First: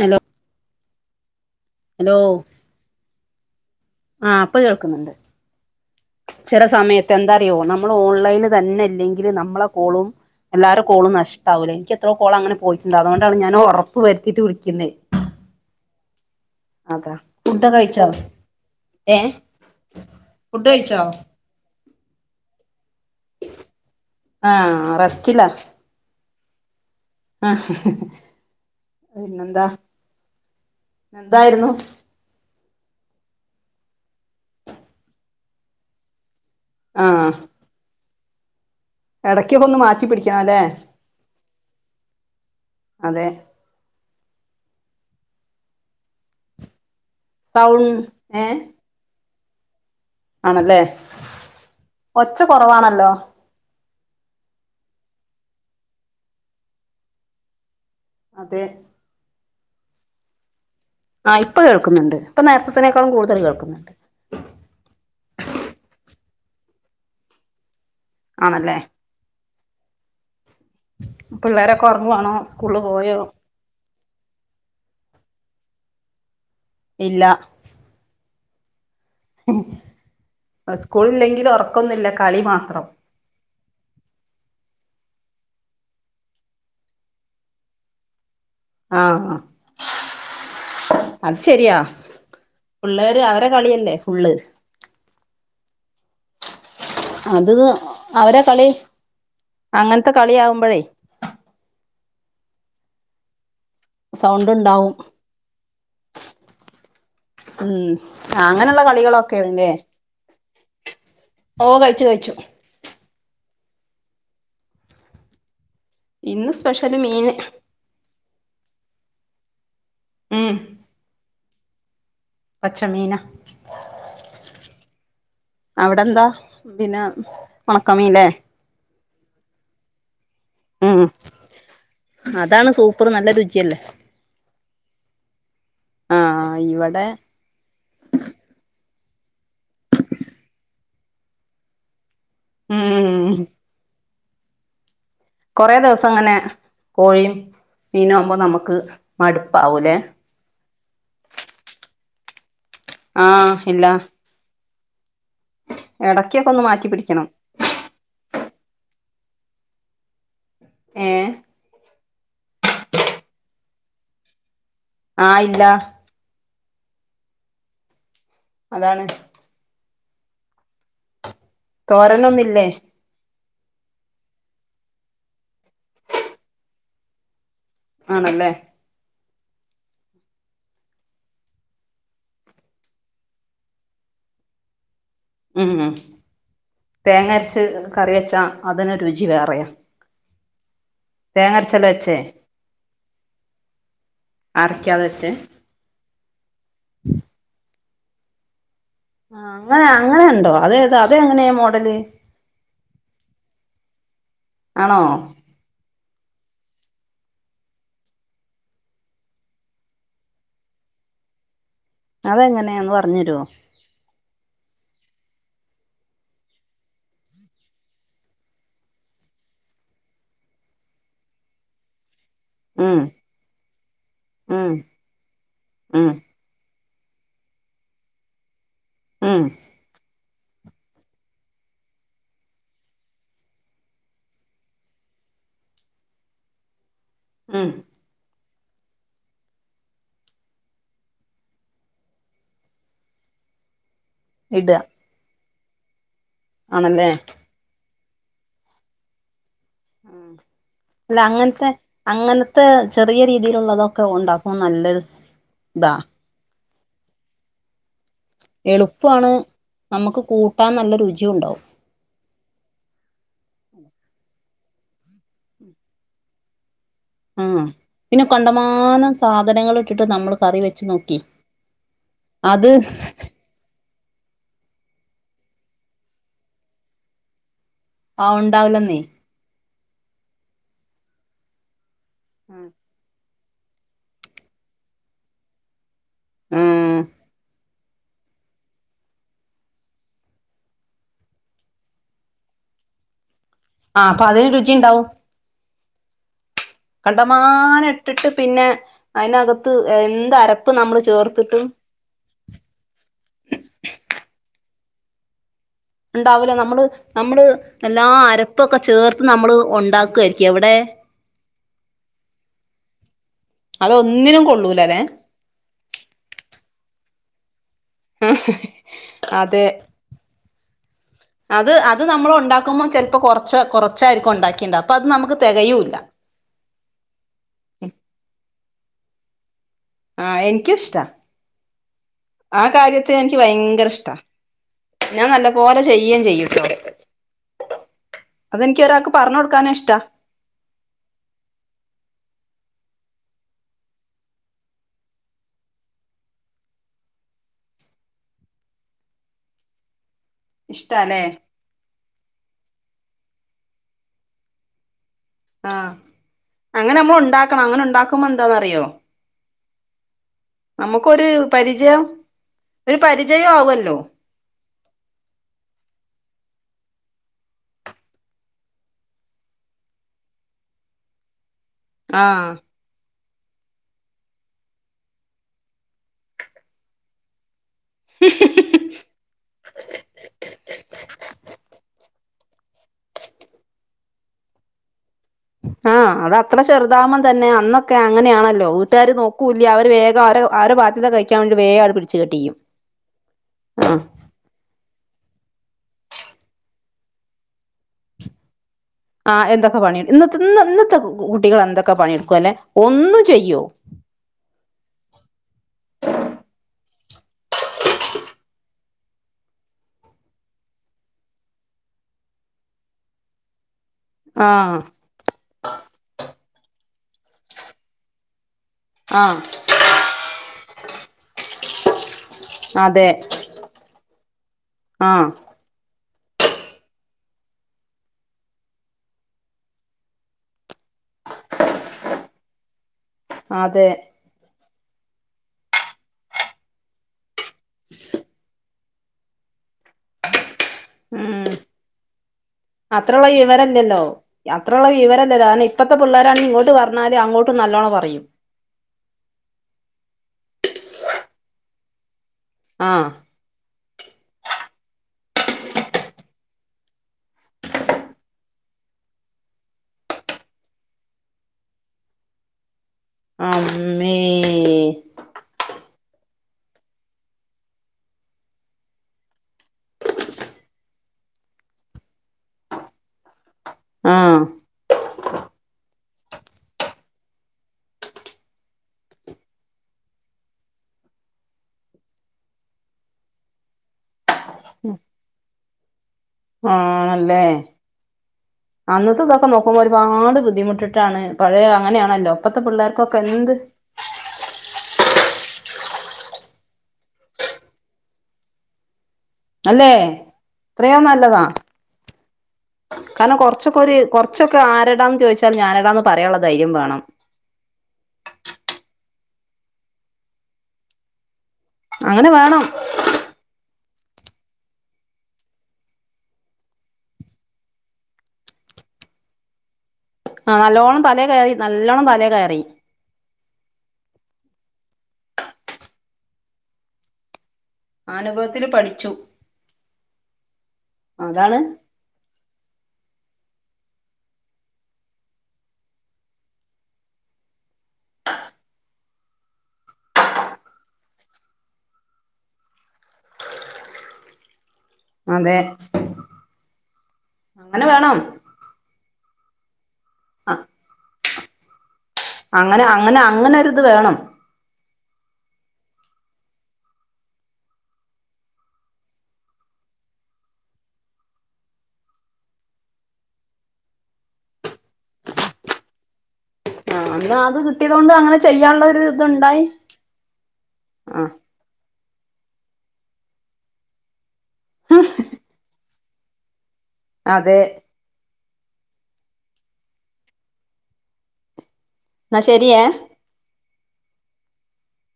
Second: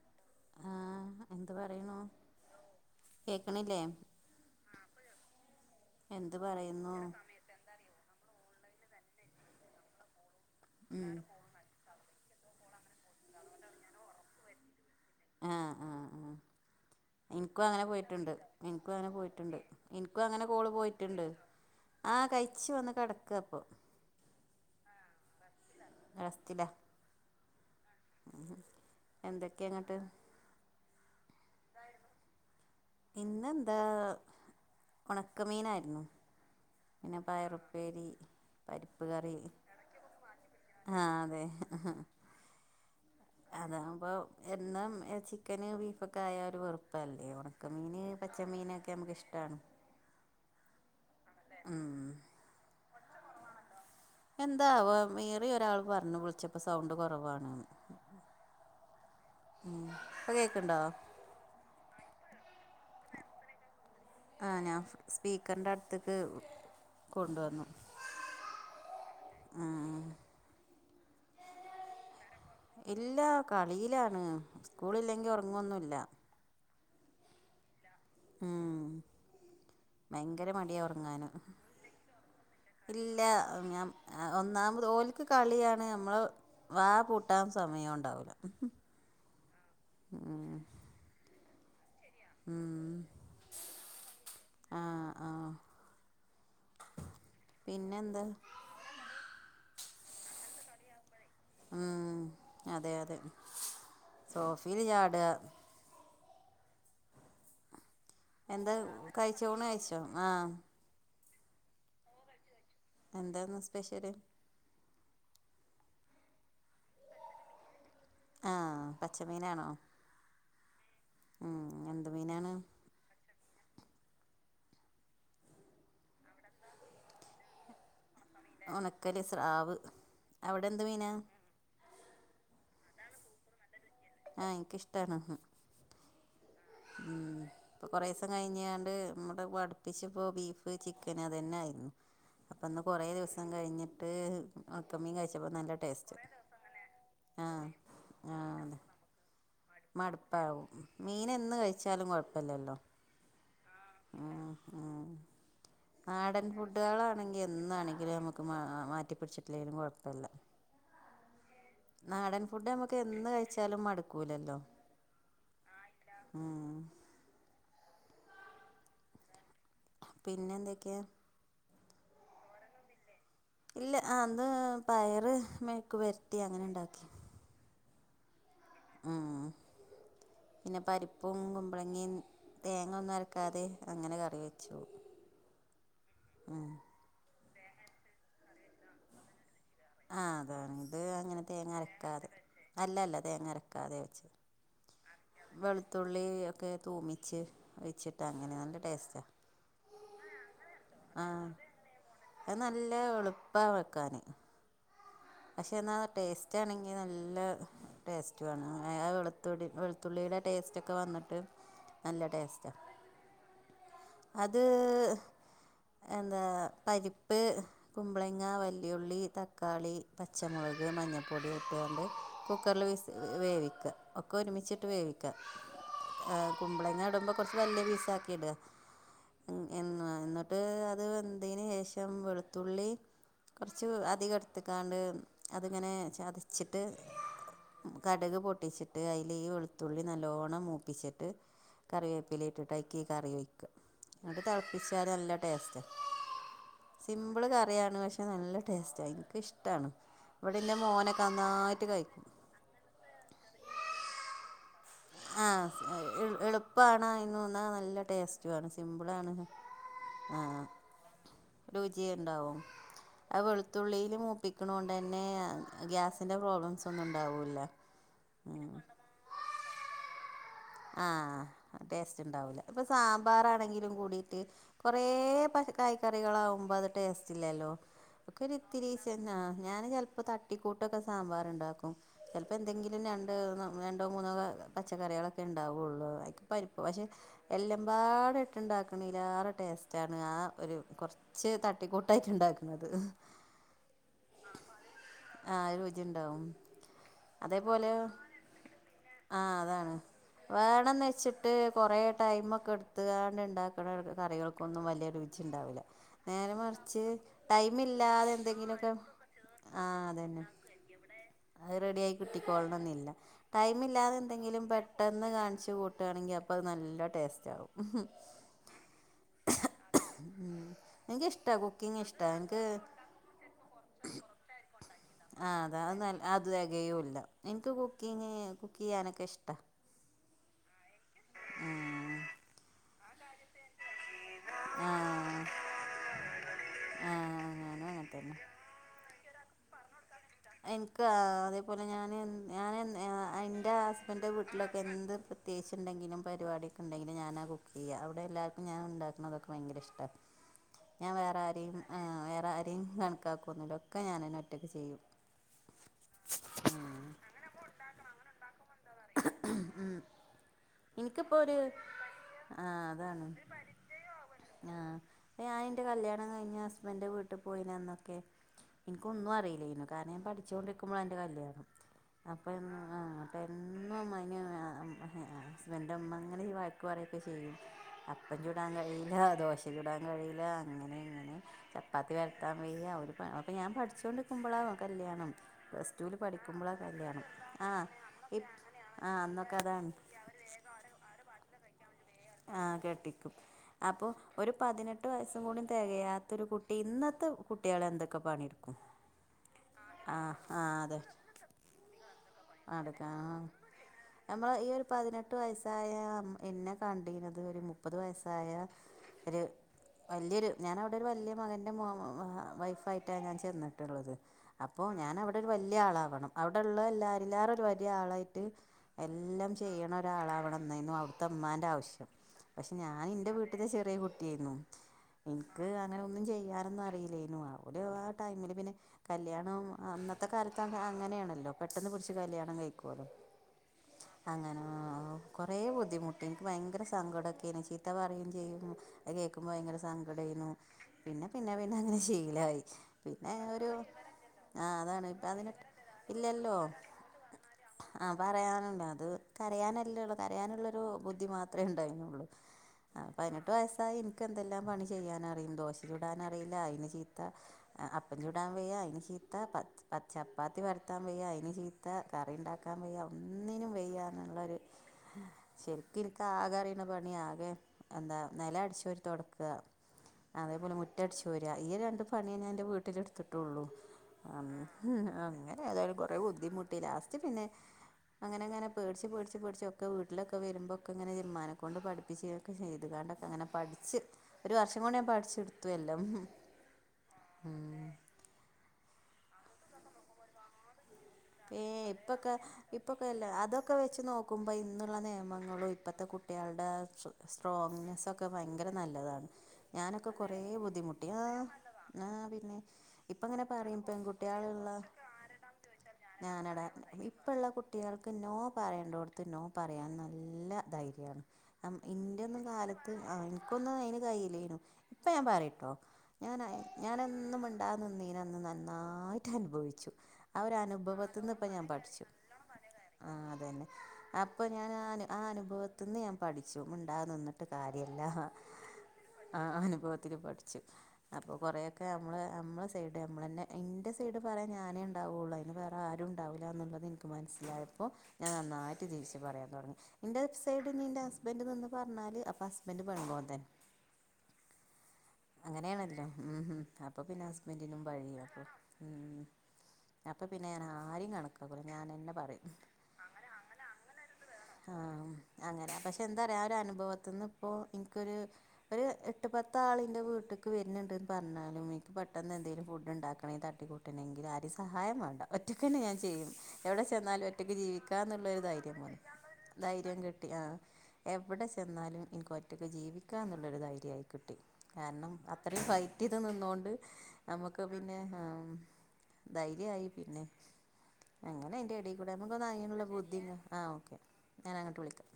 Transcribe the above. Hello ആഹ എന്ത് പറയണ ഹലോ കേക്കണില്ലേ ആഹ് അപ്പൊ കേൾക്കുന്നുണ്ട് എന്ത് ചെറ പറയുന്നു സമയത്ത് എന്താ അറിയോ നമ്മൾ ഓൺലൈന് തന്നെ അല്ലെങ്കിൽ നമ്മളെ കോളും എല്ലാരും കോളും നഷ്ടാവില്ല എനിക്ക് എത്രോ കോള അങ്ങനെ പോയിട്ടുണ്ട് അതുകൊണ്ടാണ് ഞാനൻ ഉറപ്പ് വരുത്തിയിട്ട വിളിക്കുന്നത് ആഹ് ആഹ് ആഹ് എനിക്കും ഫുഡ് അങ്ങനെ കഴിച്ചോ പോയിട്ടുണ്ട് എനിക്കും അങ്ങനെ ഏ പോയിട്ടുണ്ട് എനിക്കും അങ്ങനെ ഫുഡ് കോള് കഴിച്ചോ പോയിട്ടുണ്ട് ആഹ് കഴിച്ച വന്ന് കിടക്ക അപ്പൊ ആഹ് റസ്റ്റില റസ്റ്റില [unintelligible] എന്തക്കെങ്ങട്ട് എന്തായിര്ന്നു ഇന്നെന്താ ഒണക്കമീനായിരുന്നു ആ പിന്നെ പയറുപ്പേരി പരിപ്പ് കറി ഇടക്കൊക്കെ ഒന്ന് മാറ്റി പിടിക്കണം അല്ലേ ആഹ് അതെ [unintelligible] അതെ അതാവുമ്പം എന്നും ഏഹ് ചിക്കന് ബീഫൊക്കെ ആയ ഒരു വെറു പ്പല്ലേ സൗണ്ട് ഒണക്കമീന് ഏ പച്ച മീന് ഒക്കെ നമ്മക്കിഷ്ട്ടാണ്. ആണല്ലേ. ഒച്ച കൊറവാണല്ലോ എന്താവോ വേറെ ഒരാൾ പറഞ്ഞു വിളിച്ചപ്പോ സൗണ്ട് കുറവാണ്ന്ന് അതെ മ് ഇപ്പൊ കേക്ക്ണ്ടോ ആഹ് ഇപ്പ കേൾക്കുന്നുണ്ട്. ഇപ്പൊ നേരത്തത്തിനേക്കാളും കൂടുതൽ കേൾക്കുന്നുണ്ട്. ആഹ് നാം സ്പീക്കർൻ്റെ അട്ത്ത്ക്ക് കൊണ്ടുവന്നു. ആണല്ലേ ആഹ് പിള്ളേരൊക്കൊ ഒറങ്ങുവാണോ? ഇല്ലാ കളീല്ലാണ്. സ്കൂളില്ലെങ്കി ഒറങ്ങൊന്നുല്ല. ഇല്ല ഉം ഭയങ്കര മടിയ ഉറങ്ങാന് സ്കൂളില്ലെങ്കിൽ ഉറക്കൊന്നുമില്ല കളി മാത്രം ഇല്ല ഞാൻ എ ഒന്നാമത് ഓല്ക്ക് കളിയാണ് നമ്മൾ വാ പൂട്ടാൻ സമയോണ്ടാവൂല ഹ് ഹ് ആഹ് ആഹ് അത് ശെരിയാ പിള്ളേര് അവരെ കളിയല്ലേ ഫുള്ള് ആഹ് ആഹ് അത് പിന്നെന്താ അവരെ കളി അങ്ങനത്തെ കളി ആവുമ്പഴേ ഉം അതെ അതെ സൗണ്ട് സോഫിയിൽ ഉണ്ടാവും ചാടാ ഉം അങ്ങനെള്ള കളികളൊക്കേണ് ലേ അഹ് ഓ കഴിച്ചു കഴിച്ചു എന്താന്ന് സ്പെഷ്യല് ഇന്ന് സ്പെഷ്യല് മീൻ ആഹ് പച്ചമീനാണോ മ് ഉം എന്ത് മീനാണ്? ചെമ്മീനാ അവിടെന്താ? പിന്നെ ഉണക്കമീൻലെ ഉണക്കല് സ്രാവ് അവിടെന്ത് ഉം മീനാ? അതാണ് സൂപ്പറ് നല്ല രുചിയല്ലേ. ആ എനിക്ക് ഇഷ്ടാണ് ഹ് ആഹ് ഇവിടെ ഉം ഇപ്പൊ കൊറേസം കഴിഞ്ഞാണ്ട് ഇമ്മടെ അടിപ്പിച്ച്പ്പോ ബീഫ്, ചിക്കൻ, അതന്നെ ആയിരുന്നു അപ്പൊ ഇന്ന് കൊറേ ഉം ദിവസം കഴിഞ്ഞിട്ട് ഒണക്കമീൻ കഴിച് കൊറേ ദിവസം അങ്ങനെ കോഴിയും ആഹ് മീനും ആവുമ്പോ നമക്ക് മടുപ്പാവൂലേ? ആവും മീനെന്ന് കഴിച്ചാലും കൊഴപ്പല്ലല്ലോ. ആഹ് ഇല്ല ആ ആ നാടൻ എടക്കൊക്കെ ഒന്ന് മാറ്റി പിടിക്കണം ഫുഡുകാളാണെങ്കിൽ എന്നാണെങ്കിലും നമുക്ക് മാ മാറ്റിപ്പിടിച്ചിട്ടില്ലെങ്കിലും കൊഴപ്പല്ല ഏഹ് നാടൻ ഫുഡ് ഞമ്മക്ക് എന്ന് കഴിച്ചാലും മടുക്കൂലല്ലോ. ആ ഇല്ല ആഹ് അതാണ് പിന്നെ എന്തെക്കേ? തോരനൊന്നില്ലേ? ഇല്ല ആ ഇന്ന് പയറ് മെഴുക്കുപെരറ്റി അങ്ങനെണ്ടാക്കി ആണല്ലേ ഉം പിന്നെ പരിപ്പും കുമ്പളങ്ങിം തേങ്ങ ഒന്നും അരക്കാതെ അങ്ങനെ കറി വെച്ചു ഉം തേങ്ങ അരച്ച് കറി വെച്ചാ അതിന് രുചി വേറെയാ ആ അതാണ് ഇത് അങ്ങനെ തേങ്ങ അരച്ചല്ലേ വെച്ചേ അരക്കാതെ അല്ലല്ല തേങ്ങ അരക്കാതെ വെച്ച്. അരയ്ക്കാതെച്ച്? വെളുത്തുള്ളി ഒക്കെ തൂമിച്ച് ഒഴിച്ചിട്ട് അങ്ങനെ നല്ല ടേസ്റ്റാ ആ അങ്ങനെ അങ്ങനെ ഉണ്ടോ അതേതാ അത് ആ എങ്ങനെയാ മോഡല്? അത് നല്ല എളുപ്പാ വെക്കാന് ആണോ? പക്ഷേ എന്നാ ടേസ്റ്റാണെങ്കിൽ നല്ല ടേസ്റ്റുവാണ് എ ആ വെളുത്തുള്ളി വെളു ത്തുള്ളിയുടെ ടേസ്റ്റ് ഒക്കെ വന്ന്ട്ട് [inaudible] നല്ല ടേസ്റ്റാ അതെങ്ങനെയാന്ന് പറഞ്ഞു തരുവോ അത് എന്താ പരിപ്പ്, കുമ്പളങ്ങ, വല്ലിയുള്ളി, തക്കാളി പച്ചമുളക് മഞ്ഞൾപ്പൊടി ഒക്കെയാണ്ട് കുക്കറിൽ ഉം വിസ് വേവിക്കുക ഒക്കെ ഉം ഒരുമിച്ചിട്ട് വേവിക്കുക. ഉം കുമ്പളങ്ങ നടുമ്പോ കൊറച്ച് വലൃ പീസാക്കിയിട് ഉം എന്ന എന്നിട്ട് അത് വെന്തയിന് ശേഷം വെളുത്തുള്ളി കുറച്ച് അധികം എടുത്ത്ക്കാണ്ട് അതിങ്ങനെ ചതിച്ചിട്ട് ഉം കട്ക് പൊട്ടിച്ചിട്ട് അയിൽ ഈ വെളുത്തുള്ളി നല്ലോണ്ണം മൂപ്പിച്ചിട്ട് കറിവേപ്പില ഇട്ടിട്ട് അയ്ക്കി കറി വെയ്ക്ക അത് ഇടുക തിളപ്പിച്ചാൽ നല്ല ടേസ്റ്റ് ആണല്ലേ സിമ്പ്ള് കറിയാണ് പക്ഷേ നല്ല ടേസ്റ്റാ എനിക്കിഷ്ടാണ് ഇവിടെൻ്റെ അല്ല മോനൊക്കെ അങ്ങനത്തെ നന്നായിട്ട് കഴിക്കും. അങ്ങനത്തെ ചെറിയ രീതിയിലുള്ളതൊക്കെ ഉണ്ടാക്കും [unintelligible] നല്ലത് ആ എളുപ്പാണ് ഇന്നുവന്നാ നല്ല ടേസ്റ്റ് വാണ് എളുപ്പമാണ് സിമ്പിളാണ് നമുക്ക് ആ കൂട്ടാൻ നല്ല രുചിയും ഉണ്ടാവും രുചിയുണ്ടാവും ആ വെളുത്തുള്ളിയില് മൂപ്പിക്കണൊണ്ടന്നെ ഗ്യാസിന്റെ പ്രോബ്ലംസ് ഒന്നും ആ ഉണ്ടാവില്ല പിന്നെ കണ്ടമാനം സാധനങ്ങളിട്ടിട്ട് നമ്മള് ആ ടേസ്റ്റുണ്ടാവൂല അത് ഇപ്പൊ സാമ്പാറാണെങ്കിലും കൂടിയിട്ട് കൊറേ പച്ചകായ്ക്കറികളാവുമ്പോ അതുടേസ്റ്റ് ഇല്ലല്ലോ ആഹ് നമുക്കൊരിത്തിരി ഉണ്ടാവില്ലെന്നേ സെൻ പിന്നാ ഞാനും ചെലപ്പോ തട്ടിക്കൂട്ടൊക്കെ സാമ്പാറുണ്ടാക്കും ചിലപ്പോ എന്തെങ്കിലും രണ്ടെണം രണ്ടോ മൂന്നോ പച്ചക്കറികളൊക്കെ ഉണ്ടാവുള്ളൂ അ പരിപ്പ് ഉം പക്ഷെ എല്ലാം ബാടെ ഇട്ടുണ്ടാക്കണേ ഇല്ലാറെ ടേസ്റ്റാണ് ആ ഒരു കൊറച്ച് ച്ചെ തട്ടിക്കൂട്ടായിട്ടൊണ്ടാക്കുന്നത് ആ അപ്പൊഅതിന് രുചിയുണ്ടാവും ആഹ് രുചിണ്ടാവും കണ്ടമാനം അതേപോലെ ഇട്ടിട്ട് പിന്നെ അതിനകത്ത് എന്താ വേണന്ന് വെച്ചിട്ട് കൊറെ ടൈമൊക്കെ എടു ടുത്തുകാണ്ട് ഉണ്ടാക്കുന്ന കറികൾക്കൊന്നും വലൃരുചിയുണ്ടാവില്ല ഉണ്ടാവൂല നേരെ നമ്മള് മറിച്ച് നമ്മള് എല്ലാ ടൈമില്ലാതെ അരപ്പൊക്കെ എന്തെങ്കിലുമൊക്കെ ചേർത്ത് നമ്മള് ആ അതന്നെ ഉണ്ടാക്കുവായിരിക്കും എവിടെ അതു റെഡിയായി കിട്ടിക്കോളണമെന്നില്ല ടൈമില്ലാതെ അതൊന്നിനും എന്തെങ്കിലും കൊള്ളൂലല്ലേ പെട്ടെന്ന് ന്ന് കാണിച്ചുകൂട്ടുകാണെങ്കി അപ്പൊ അത് നല്ല ടേസ്റ്റാകും ഉഹും അതെ [inaudible] അത് കുക്കിംഗ് അത് ഇഷ്ടാ നമ്മള് എനിക്ക് ഉണ്ടാക്കുമ്പോ ചിലപ്പോ കൊറച്ച് കൊറച്ചായിരിക്കും ഉണ്ടാക്കിണ്ട അപ്പൊ അത് നമ്മക്ക് ആഹ് അതാ തികയൂല്ല അത് അത് തെകയ്യൂല്ല എനിക്ക് കുക്കിങ് കുക്ക്ചെയ്യാനൊക്കെ ഇഷ്ടാ ആ എനിക്കിഷ്ടാ ഉം ആ കാര്യത്തി എനിക്ക് ഭയങ്കരിഷ്ടാ ഞാൻ ആഹ് നല്ലപോല ചെയ്യേം ചെയ്യൂട്ടോ ആഹ് ഞാനും അങ്ങനെ തന്നെ അതെനിക്ക് ഒരാക്ക് പറഞ്ഞു കൊടുക്കാനും ഇഷ്ടാ എനിക്ക് അതേപോലെ ഞാന് ഞാന് എ എൻ്റെ ഹസ്ബൻ്റെവീട്ടിലൊക്കെ എന്ത് കേസുണ്ടെങ്കിലും പരിപാടിയൊക്കെണ്ടെങ്കിലും ഞാനാ കുക്കുചെയ്യുക അവിടെ എല്ലാർക്കും ഞാനുണ്ടാക്കണതൊക്കെ ഭയങ്കര ഇഷ്ടാ [inaudible] ഞാൻ വേറെ ആരെയും ആ വേറെ ആരേം കണക്കാക്കൊന്നുമില്ല ഒക്കെ ഞാനന്നെ ഒറ്റക്കുചെയ്യും ആ അങ്ങനെ നമ്മ ഉണ്ടാക്കണം അങ്ങനെ ഉണ്ടാക്കുമ്പോ എന്താന്നറിയോ ഉ ഉം നമുക്കൊരു എനിക്കിപ്പോരു പരിചയം ആ ഒരു അതാണ് പരിചയം ആവല്ലോ ആ ഞാനെന്റെ കല്യാണം കഴിഞ്ഞ് ഹസ്ബന്റെ വീട്ടി പോയിനിന്നൊക്കെ എനിക്കൊന്നും അറിയില്ലായിരുന്നു കാരണം ഞാൻ പഠിച്ചുകൊണ്ടിരിക്കുമ്പോഴാ എന്റെ കല്യാണം അപ്പൊ ആഹ് എന്നു ആ അപ്പ എന്നും അമ്മായിമ്മ അ ഹസ്ബൻറ്റെ അമ്മ അങ്ങനെ ഒഴി കൊറേക്കെ ചെയ്യും അപ്പം ചൂടാൻ കഴിയില്ല ദോശ ചൂടാൻ കഴിയില്ല അങ്ങനെ ഇങ്ങനെ ചപ്പാത്തി പരത് തമിഴിലാ അവര് അപ്പൊ അപ്പ ഞാൻ പഠിച്ചുകൊണ്ടിരിക്കുമ്പോളാ വ കല്യാണം പ്ലസ് ആ ടുവിൽ അത് അത്ര പഠിക്കുമ്പോളാ ചെറുതാമ്മം കല്യാണം തന്നെ ആഹ് അന്നൊക്കെ ഇ അങ്ങനെയാണല്ലോ വീട്ടുകാര് ആഹ് അന്നൊക്കെ നോക്കൂല്ലൃ അവര് അതാണ് വേഗം അവരെ അവരുടെ ബാധ്യത കഴിക്കാൻ വേണ്ടി വേഗം അവര് പിടി ആ കെട്ടിക്കും അപ്പൊ ഒരു പതിനെട്ട് വയസ്സും കൂടി തികയാത്തൊരു കുട്ടി ഇന്നത്തെ കുട്ടികളെന്തൊക്കെ പണിയെടുക്കും ആ എന്തൊക്കെ പണിയെ ആ ഇന്നത്തെ ഇ ആ ഇന്നത്തെ അതെ കുട്ടികൾ എന്തൊക്കെ പണിയെടുക്കും അല്ലെ ഒന്നും ചെയ്യോ നമ്മെള് ഈയൊരു പതിനെട്ടു വയസ്സായ മ എന്നെ കണ്ടീനത് ഒരു മുപ്പതുവയസ്സായ ഒരു വലൃൊരു ഞാനവിടെ ഒരു വലൃ മകൻ്റെ മ മാ വൈഫായിട്ടാ ഞാൻ ചെന്നെ ആഹ് അപ്പോ ഞാനവിടെ ഒരു വലൃ ആളാവണം അവിടൊള്ള എല്ലാ എല്ലാറും ഒരു വലിയആളായിട്ട് ആഹ് എല്ലാം ചെയ്യണ ഒരാളാവണമെന്നായിരുന്നു അവിടത്തെ ഉമ്മാന്റെ ആവശ്യം പക്ഷേ ഞാൻ അതെ എന്റെ വീട്ടിലെ ചെറിയകുട്ടിയായിരുന്നു ആഹ് എൻ ക്ക് അങ്ങനെ ഒന്നും ചെയ്യാനൊന്നും അറിയില്ലയ്നു അവടെ ആഹ് ടൈമില് പിന്നെ കല്യാണം അന്നത്തെ കാലത്ത് അങ്ങനെയാണല്ലോ പെട്ടെന്ന് പിടിച്ച് കല്യാണം കഴിക്കുല്ലോ അതെ അങ്ങനെ കൊറെ ബുദ്ധിമുട്ട് ഇക്ക് ഭയങ്കര സങ്കടൊക്കെയ്നി ചീത്ത പറയും ചെയ്യും അത് കേൾക്കുമ്പോ ഭയങ്കര സങ്കടം യ്ന്നു പിന്നെ പിന്നെ പിന്നെ അങ്ങനെ ശീലയി അത്രുള്ള വിവരന്തേണ്ടോ അത്രുള്ള അതാണ് ഇപ്പം വിവരമല്ലോ അതിന് കാര ഇപ്പഴത്തെ പിള്ളേരാണ് ഇങ്ങോട്ട് പറഞ്ഞാല് അങ്ങോട്ട് ആഹ് പറയാനല്ലത് കരയാനല്ലേള്ള കരയാനുള്ളൊരു ബുദ്ധി മാത്രമേ ഉണ്ടായിന്നുള്ളു ആഹ് പതിനെട്ട് വയസ്സായി എനക്ക് എന്തെല്ലാം പണി ചെയ്യാൻറിയും ദോശ ചൂടാൻറിയില്ല അയിന് ചീത്ത അപ്പൻ ചൂടാൻ വയ്യ അതിന് ചീത്താ പ ചപ്പാത്തി വരത്താൻ വയ്യ അയിന് ചീത്ത ത്ത കറി ഉണ്ടാക്കാൻ വെയ്യ ഒന്നിനും അമ്മേ വെയ്യാന്നുള്ളൊരു ശരിക്ക് ഇൻക്ക് ആകെ അറിണ പണി ആകെ എന്താ നെല അടിച്ചു വാരി തൊടക്ക അതേപോലെ മുറ്റടിച്ച് വാര അതേ പൊലെ ഈ രണ്ട് പണിയെ ഞാ ഉൻ്റെ വീട്ടില് ഇട്ത്തിട്ടുള്ളു ആഹ് അങ്ങനെ ഏതായാലും കുറെ ബുദ്ധിമുട്ടി ലാസ്റ്റ് പിന്നെ അങ്ങനെ അങ്ങനെ പേടിച്ച് പേടിച്ച് ച്ചൊക്കെ വീട്ട്ലൊക്കെ വരുമ്പോക്കെ ഇങ്ങനെ മ്മാനെ കൊണ്ട് പഠിപ്പിച്ച് ക്കെ ചെയ്തുകണ്ടൊക്കെ അങ്ങനെ പഠിച്ച് ഒരു വർഷം കൊണ്ട് ഞാൻ പഠിച്ചെടുത്തുല്ലാം ആണല്ലേ അന്നത്തെ ഇതൊക്കെ നോക്കുമ്പോൾ ഒരുപാട് ബുദ്ധിമുട്ട് ണ് ഏ പഴയ അങ്ങനെയണല്ലോ ഇപ്പൊക്കെ ഒപ്പത്തെ പിള്ളേർക്കൊക്കെ എന്ത് ക്കുമ്പ ഇന്നുള്ള നിയമങ്ങളും ഇപ്പോഴത്തെ കുട്ടികളുടെ സ്ട്രോങ്നെസ്സൊക്കെ ഭയങ്കര നല്ലതാണ് അല്ലേ ഞാനൊക്കെ കൊറ എത്രയോ ബുദ്ധിമുട്ടി ആഹ് നല്ലതാ ആഹ് പിന്നെ ഇപ്പ കാരണം അങ്ങനെ കുറച്ചൊക്കെ ഒരു പറയുമ്പട്ട കുറച്ചൊക്കെ ആരടാന്ന് ചോദി ഞാനട ഇപ്പള്ള കുട്ടികൾക്ക് നോ പറയണ്ടാട്ത്ത് നോ പറയാൻ നല്ല ധൈര്യമാണ് ഇന്റെ അങ്ങനെ ഒന്നും വേണം കാലത്ത് ഇൻക്കൊന്നും അയിന് കയ്യില്ലേനു ഇപ്പൊ ഞാൻ പറയുട്ടോ ഞാന ഞാനെന്നും മിണ്ടാതെ നിന്നീനന്ന് നന്നായിട്ട് അനുഭവിച്ചു ആഹ് ആ ഒരു നല്ലോണം തലേ അനുഭവത്തിന്ന് പ്പ കയറി ഞാൻ നല്ലോണം പഠിച്ചു തലേ കയറി ആഹ് അതന്നെ അപ്പൊ ഞാൻ ആഹ് അനുഭവത്തിന്ന് ഞാൻ പഠിച്ചു മുണ്ടാതെ നിന്നിട്ട് ട്ട് കാര്യല്ല അനുഭവത്തിൽ പഠിച്ചു ആഹ് അനുഭവത്തില് പഠിച്ചു അപ്പോ അതാണ് കുറെക്കെ നമ്മള് നമ്മള് സൈഡ് നമ്മളന്നെ ഇൻ്റെ സൈഡ് പറയാ ഞാനേ ഉണ്ടാവുകയുള്ളൂ അതിന് വേറെ ആരും ഉണ്ടാവില്ല ന്നുള്ളത് എനിക്ക് മനസ്സിലായപ്പോൾ ഞാൻ നന്നായിട്ട് തിരിച്ച് പറയാൻ തുടങ്ങി ഇന്റെ വെബ്സൈഡ് ഇൻന്റെ ഹസ്ബന്റ് പറഞ്ഞാല് അപ്പൊ ഹസ്ബന്റ് പെൺ കോന്തൻ [inaudible] അങ്ങനെയാണല്ലോ ഉം ഉം അപ്പൊ പിന്നെ ഹസ്ബൻറിന്നും അങ്ങനെ വേണം പഴിയും അപ്പൊ ഉം അപ്പൊ പിന്നെ ഞാന് ആരും കണക്കാക്കൂല്ല ഞാനന്നെ പറയും അങ്ങനെ അങ്ങനെ അങ്ങനൊരിത് വേണം ആഹ് അങ്ങനെ പക്ഷെ എന്താ പറയാ ഒരു അനുഭവത്തിന്ന് ഇപ്പോ ഇൻക്കൊരു ഒരു എട്ട് പത്താളിൻ്റെ വീട്ട്ക്ക് വരുന്നുണ്ട്ന്ന് പറഞ്ഞാലും എനിക്ക് പെട്ടെന്ന് എന്തെങ്കലും ഫുഡ് ഉണ്ടാക്കണെങ്ക തട്ടിക്കൂട്ട് ട്ടണെങ്കിൽ ആ രിം സഹായം വേണ്ട ഒറ്റക്കന്നെ ഞാൻ ചെയ്യും എവിടെ ആ ചെന്നാലും അന്ന് ഒറ്റയ്ക്ക് അത് കിട്ടിയത് ജീവിക്കാ കൊണ്ട് അങ്ങനെ ന്നുള്ളൊരു ധൈര്യം ചെയ്യാനുള്ള പോലെ ഒരു ഇതുണ്ടായി ധൈര്യം കിട്ടി ആഹ് ആ എവിടെ ചെന്നാലും എനിക്ക് ഒറ്റയ്ക്ക് ജീവിക്കാന്നുള്ളൊരു ധൈര്യമായി കിട്ടി കാരണം അത്രയും വൈ ട്ടിത് നിന്നൊണ്ട് അതെ നമുക്ക് പിന്നെ ധൈര്യമായി പിന്നെ അങ്ങനെ അയ്ന്റെ എടയിൽ കൂടെ എന്നാ നമ്മുക്ക്ന്ന ശരിയേ അങ്ങനുള്ള ബുദ്ധി ആഹ് ഓക്കെ ഞാനങ്ങട്ട് വിളിക്കാം